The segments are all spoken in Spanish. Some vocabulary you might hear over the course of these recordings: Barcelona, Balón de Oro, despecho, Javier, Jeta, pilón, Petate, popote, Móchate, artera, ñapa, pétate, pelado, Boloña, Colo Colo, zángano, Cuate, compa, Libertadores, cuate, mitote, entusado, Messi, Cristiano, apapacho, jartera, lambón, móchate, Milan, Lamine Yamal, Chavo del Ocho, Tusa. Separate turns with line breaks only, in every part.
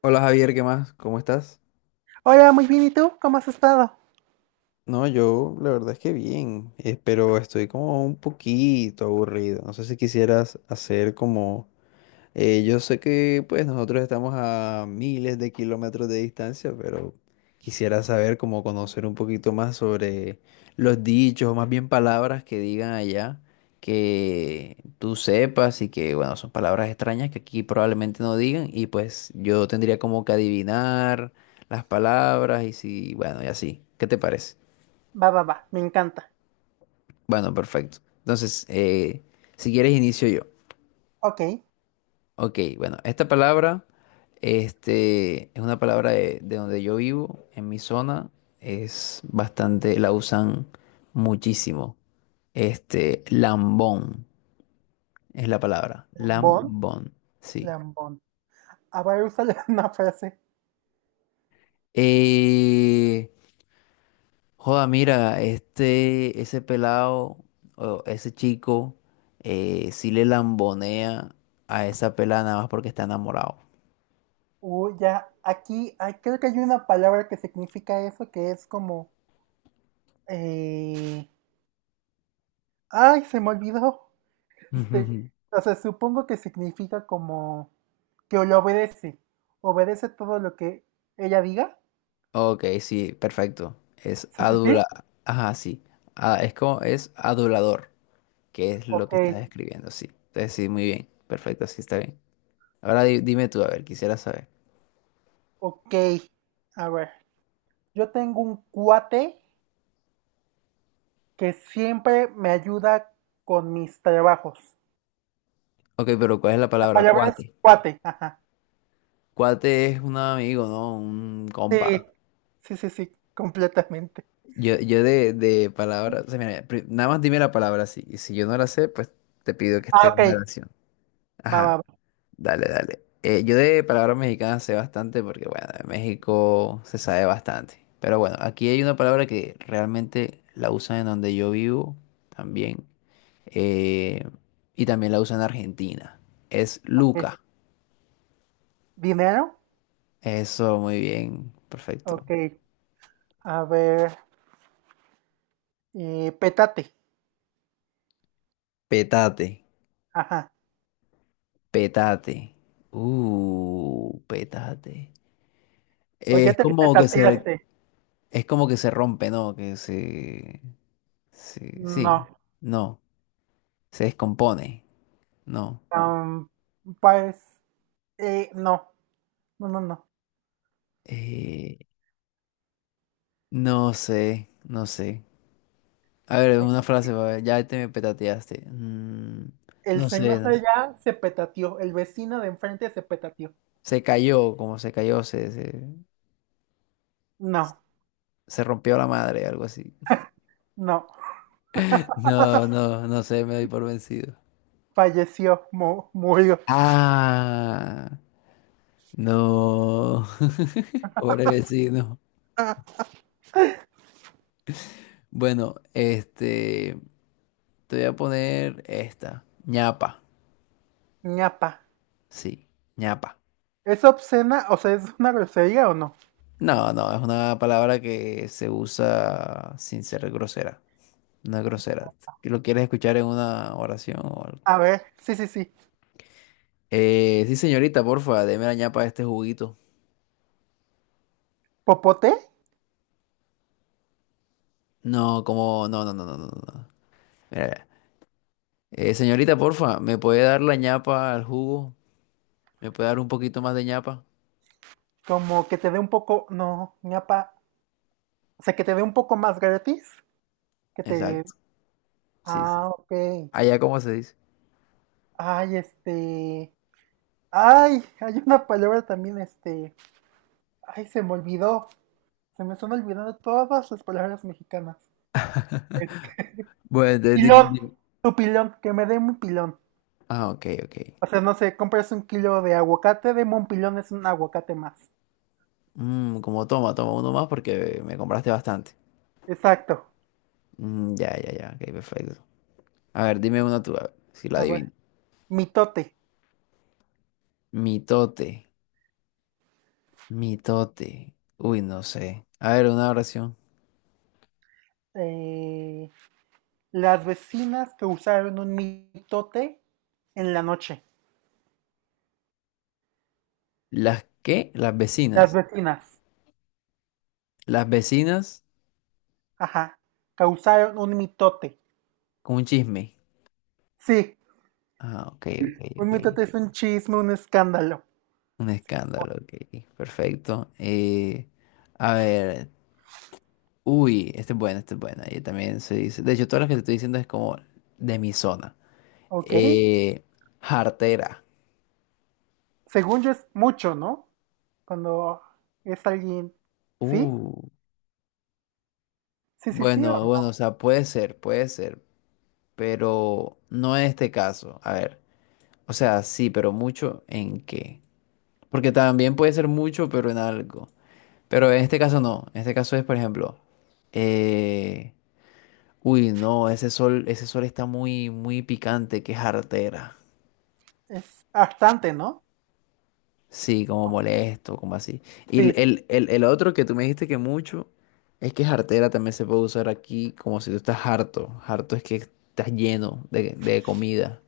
Hola Javier, ¿qué más? ¿Cómo estás?
Hola, muy bien, ¿y tú? ¿Cómo has estado?
No, yo la verdad es que bien, pero estoy como un poquito aburrido. No sé si quisieras hacer como. Yo sé que pues nosotros estamos a miles de kilómetros de distancia, pero quisiera saber cómo conocer un poquito más sobre los dichos, o más bien palabras que digan allá, que tú sepas y que bueno, son palabras extrañas que aquí probablemente no digan y pues yo tendría como que adivinar las palabras y si, bueno, y así. ¿Qué te parece?
Va, va, va, me encanta.
Bueno, perfecto. Entonces, si quieres inicio yo.
Ok,
Ok, bueno, esta palabra este, es una palabra de donde yo vivo, en mi zona, es bastante, la usan muchísimo. Este, lambón es la palabra,
lambón,
lambón, sí.
lambón. A ver úsale una frase.
Eh, Joda, mira, este, ese pelado o ese chico sí le lambonea a esa pelada nada más porque está enamorado.
Ya, aquí, creo que hay una palabra que significa eso, que es como... eh, ay, se me olvidó. Este, o sea, supongo que significa como que lo obedece. Obedece todo lo que ella diga.
Ok, sí, perfecto. Es
Sí, sí, sí.
adula... Ajá, sí. Ah, es como, es adulador, que es lo
Ok,
que estás escribiendo, sí. Entonces, sí, muy bien. Perfecto, sí, está bien. Ahora dime tú, a ver, quisiera saber.
ok. A ver, yo tengo un cuate que siempre me ayuda con mis trabajos.
Ok, pero ¿cuál es la
La
palabra?
palabra es
Cuate.
cuate. Ajá.
Cuate es un amigo, ¿no? Un compa.
Sí, sí, sí, sí, completamente.
Yo de palabras, o sea, mira, nada más dime la palabra, sí. Y si yo no la sé, pues te pido que esté
Ah,
en una
ok,
oración.
va, va,
Ajá,
va.
dale, dale. Yo de palabras mexicanas sé bastante porque, bueno, en México se sabe bastante. Pero bueno, aquí hay una palabra que realmente la usan en donde yo vivo también. eh, y también la usan en Argentina. Es
Ok.
Luca.
¿Dinero?
Eso, muy bien, perfecto.
Ok, a ver, pétate.
Petate.
Ajá.
Petate. Petate.
¿O ya
Es
te
como que se, re-
petateaste?
es como que se rompe, ¿no? Que se, sí, sí,
No.
no. Se descompone. No.
am, pues, no, no, no, no.
Eh, no sé, no sé. A ver,
Eh,
una frase, pa' ver, ya te me petateaste.
el
No sé,
señor
no
de
sé.
allá se petateó, el vecino de enfrente se petateó.
Se cayó, como se cayó,
No,
se rompió la madre, algo así.
no,
No, no, no sé, me doy por vencido.
falleció, mu- murió.
Ah, no. Pobre vecino. Bueno, este, te voy a poner esta. Ñapa.
Ñapa.
Sí, ñapa.
¿Es obscena? O sea, ¿es una grosería o no?
No, no, es una palabra que se usa sin ser grosera. No es grosera. Si, ¿lo quieres escuchar en una oración o algo?
A ver, sí, sí, sí.
Sí, señorita, porfa, deme la ñapa de este juguito.
¿Popote?
No, como, no, no, no, no, no, no. Mira, mira. Señorita, porfa, ¿me puede dar la ñapa al jugo? ¿Me puede dar un poquito más de ñapa?
Como que te dé un poco. No, ñapa. O sea, que te dé un poco más gratis. Que te.
Exacto, sí, sí.
Ah, ok.
Allá, ¿cómo se dice?
Ay, este. Ay, hay una palabra también, este. Ay, se me olvidó. Se me están olvidando todas las palabras mexicanas. Este,
Bueno, entonces dime,
pilón.
dime.
Tu pilón, que me dé un pilón.
Ah, ok, ok.
O sea, no sé, compras un kilo de aguacate, deme un pilón, es un aguacate más.
Como toma, toma uno más porque me compraste bastante.
Exacto.
Mm, ya, ya, ya, ok, perfecto. A ver, dime una tú, a ver, si la
A ver,
adivino.
mitote.
Mitote, mitote. Uy, no sé. A ver, una oración.
eh, las vecinas causaron un mitote en la noche.
¿Las qué? Las
Las
vecinas.
vecinas,
Las vecinas
ajá, causaron un mitote.
con un chisme.
Sí,
Ah, ok, ok,
un
ok.
mitote es un chisme, un escándalo.
Un escándalo, ok. Perfecto. A ver. Uy, este es bueno, este es bueno. Yo también se dice. De hecho, todas las que te estoy diciendo es como de mi zona.
¿Ok?
Eh, Jartera.
Según yo es mucho, ¿no? Cuando es alguien, ¿sí?
Uh,
Sí, sí, sí, o-
bueno, bueno, o sea, puede ser, puede ser. Pero no en este caso. A ver, o sea, sí, pero mucho en qué. Porque también puede ser mucho, pero en algo. Pero en este caso no. En este caso es, por ejemplo, eh, uy, no, ese sol está muy, muy picante, que es artera.
es bastante, ¿no?
Sí, como molesto, como así. Y el,
Sí.
el, el- el otro que tú me dijiste que mucho es que es jartera también se puede usar aquí como si tú estás harto. Harto es que estás lleno de comida.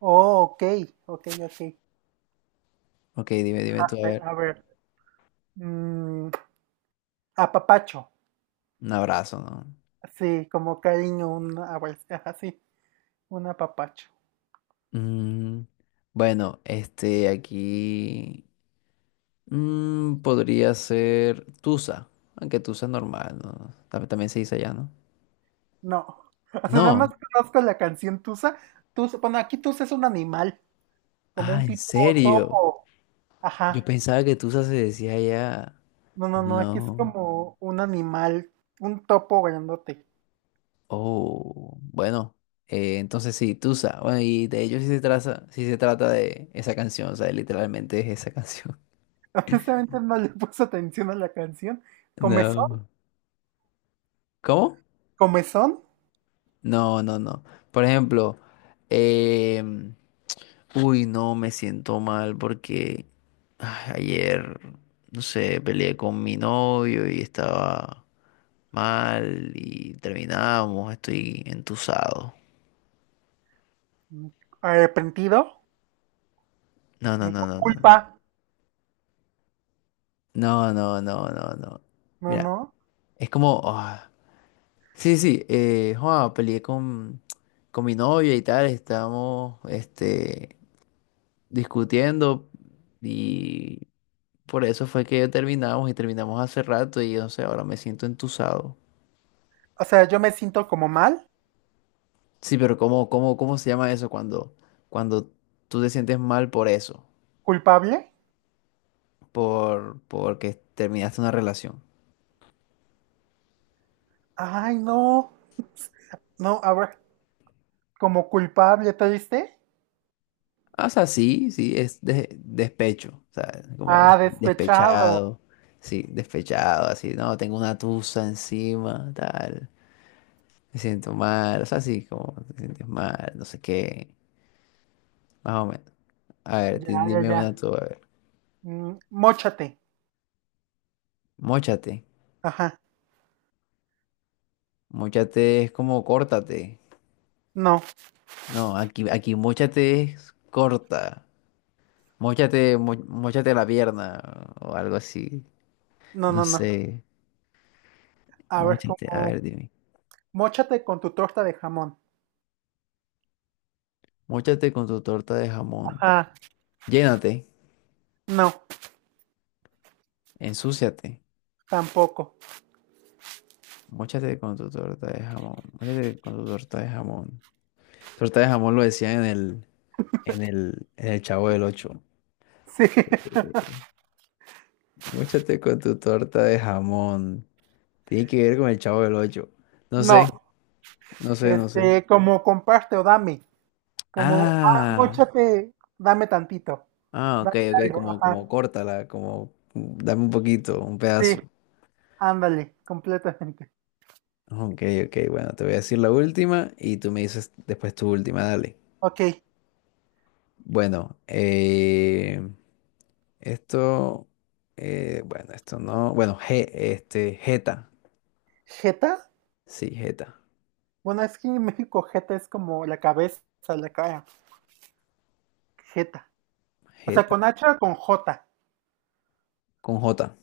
Oh, ok, ok, ok.
Ok, dime, dime tú, a ver.
A ver, mm, apapacho,
Un abrazo, ¿no?
sí, como cariño, un abrazo, ajá, sí, un apapacho.
Mm, bueno, este aquí podría ser Tusa, aunque Tusa es normal, ¿no? También se dice allá, ¿no?
No. O sea, nada más
No.
conozco la canción Tusa. Tusa, bueno, aquí Tusa es un animal, como
Ah,
un
¿en
tipo
serio?
topo.
Yo
Ajá.
pensaba que Tusa se decía allá.
No, no, no, aquí es
No.
como un animal, un topo grandote.
Oh, bueno. Entonces sí, Tusa. Bueno, y de ello sí se trata de esa canción, o sea, literalmente es esa canción.
Honestamente no le puse atención a la canción. Comezón,
No. ¿Cómo?
comezón,
No, no, no. Por ejemplo, em, uy, no, me siento mal porque ayer, no sé, peleé con mi novio y estaba mal y terminamos, estoy entusado.
mm, arrepentido,
No, no, no,
con
no, no.
culpa.
No, no, no, no, no.
No,
Mira,
no.
es como, sí, sí, joa, peleé con mi novia y tal, estábamos este, discutiendo y por eso fue que terminamos y terminamos hace rato y no sé, ahora me siento entusado.
O sea, yo me siento como mal,
Sí, pero ¿¿cómo se llama eso cuando tú te sientes mal por eso?
culpable.
Porque terminaste una relación.
Ay, no. No, ahora, como culpable, ¿te viste?
Ah, o sea, sí, sí, es despecho. O sea, como
Ah, despechado.
despechado. Sí, despechado, así, no, tengo una tusa encima, tal. Me siento mal. O sea, sí, como te sientes mal, no sé qué. Más o menos. A ver,
Ya, ya,
dime una
ya.
tú, a ver.
Móchate.
Móchate.
Ajá.
Móchate es como córtate.
No,
No, aquí móchate es corta. Móchate, móchate la pierna o algo así.
no,
No
no, no.
sé.
A ver,
Móchate, a ver,
como.
dime.
Móchate con tu torta de jamón.
Móchate con tu torta de jamón.
Ajá.
Llénate,
No,
ensúciate.
tampoco.
Móchate con tu torta de jamón. Móchate con tu torta de jamón. Torta de jamón lo decían en el, Chavo del Ocho.
Sí.
Eh, Móchate con tu torta de jamón. Tiene que ver con el Chavo del Ocho. No
No.
sé, no sé, no
Este,
sé.
como comparte o dame. Como, ah,
Ah.
móchate, dame tantito.
Ah, ok,
Dame
ok,
algo.
como,
Ajá.
como córtala, como dame un poquito, un
Sí.
pedazo.
Ándale, completamente.
Ok, ok, bueno, te voy a decir la última y tú me dices después tu última, dale.
Ok.
Bueno, esto, bueno, esto no, bueno, G, este, Jeta,
¿Jeta?
sí, Jeta,
Bueno, es que en México jeta es como la cabeza, la cara. Jeta. O sea,
Jeta,
con H o con J.
con J,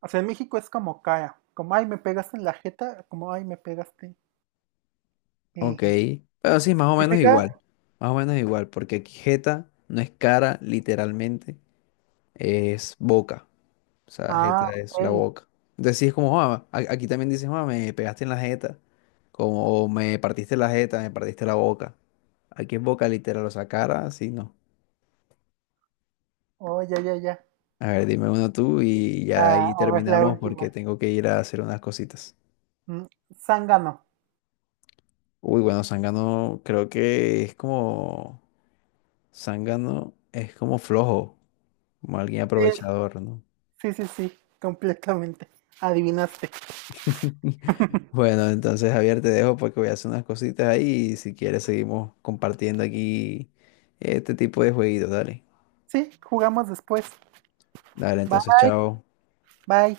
O sea, en México es como cara, como ay, me pegaste en la jeta, como ay, me pegaste.
ok.
Eje.
Pero sí, más o menos
¿Significa?
igual, más o menos igual, porque aquí Jeta no es cara, literalmente, es boca. O sea,
Ah,
jeta es la
ok.
boca. Entonces sí es como, "Ah, aquí también dices, "Ah, me pegaste en la jeta". Como, o me partiste la jeta, me partiste la boca. Aquí es boca literal, o sea, cara, sí no.
Oh, ya, ya, ya.
A ver, dime uno tú y ya
Ah,
ahí
ahora es la
terminamos
última.
porque tengo que ir a hacer unas cositas.
Mm, Zángano.
Uy, bueno, Zángano creo que es como, Zángano es como flojo, como alguien
Sí.
aprovechador, ¿no?
Sí, sí, sí, completamente. Adivinaste.
Bueno, entonces Javier, te dejo porque voy a hacer unas cositas ahí y si quieres seguimos compartiendo aquí este tipo de jueguitos, dale.
Sí, jugamos después.
Dale,
Bye.
entonces, chao.
Bye.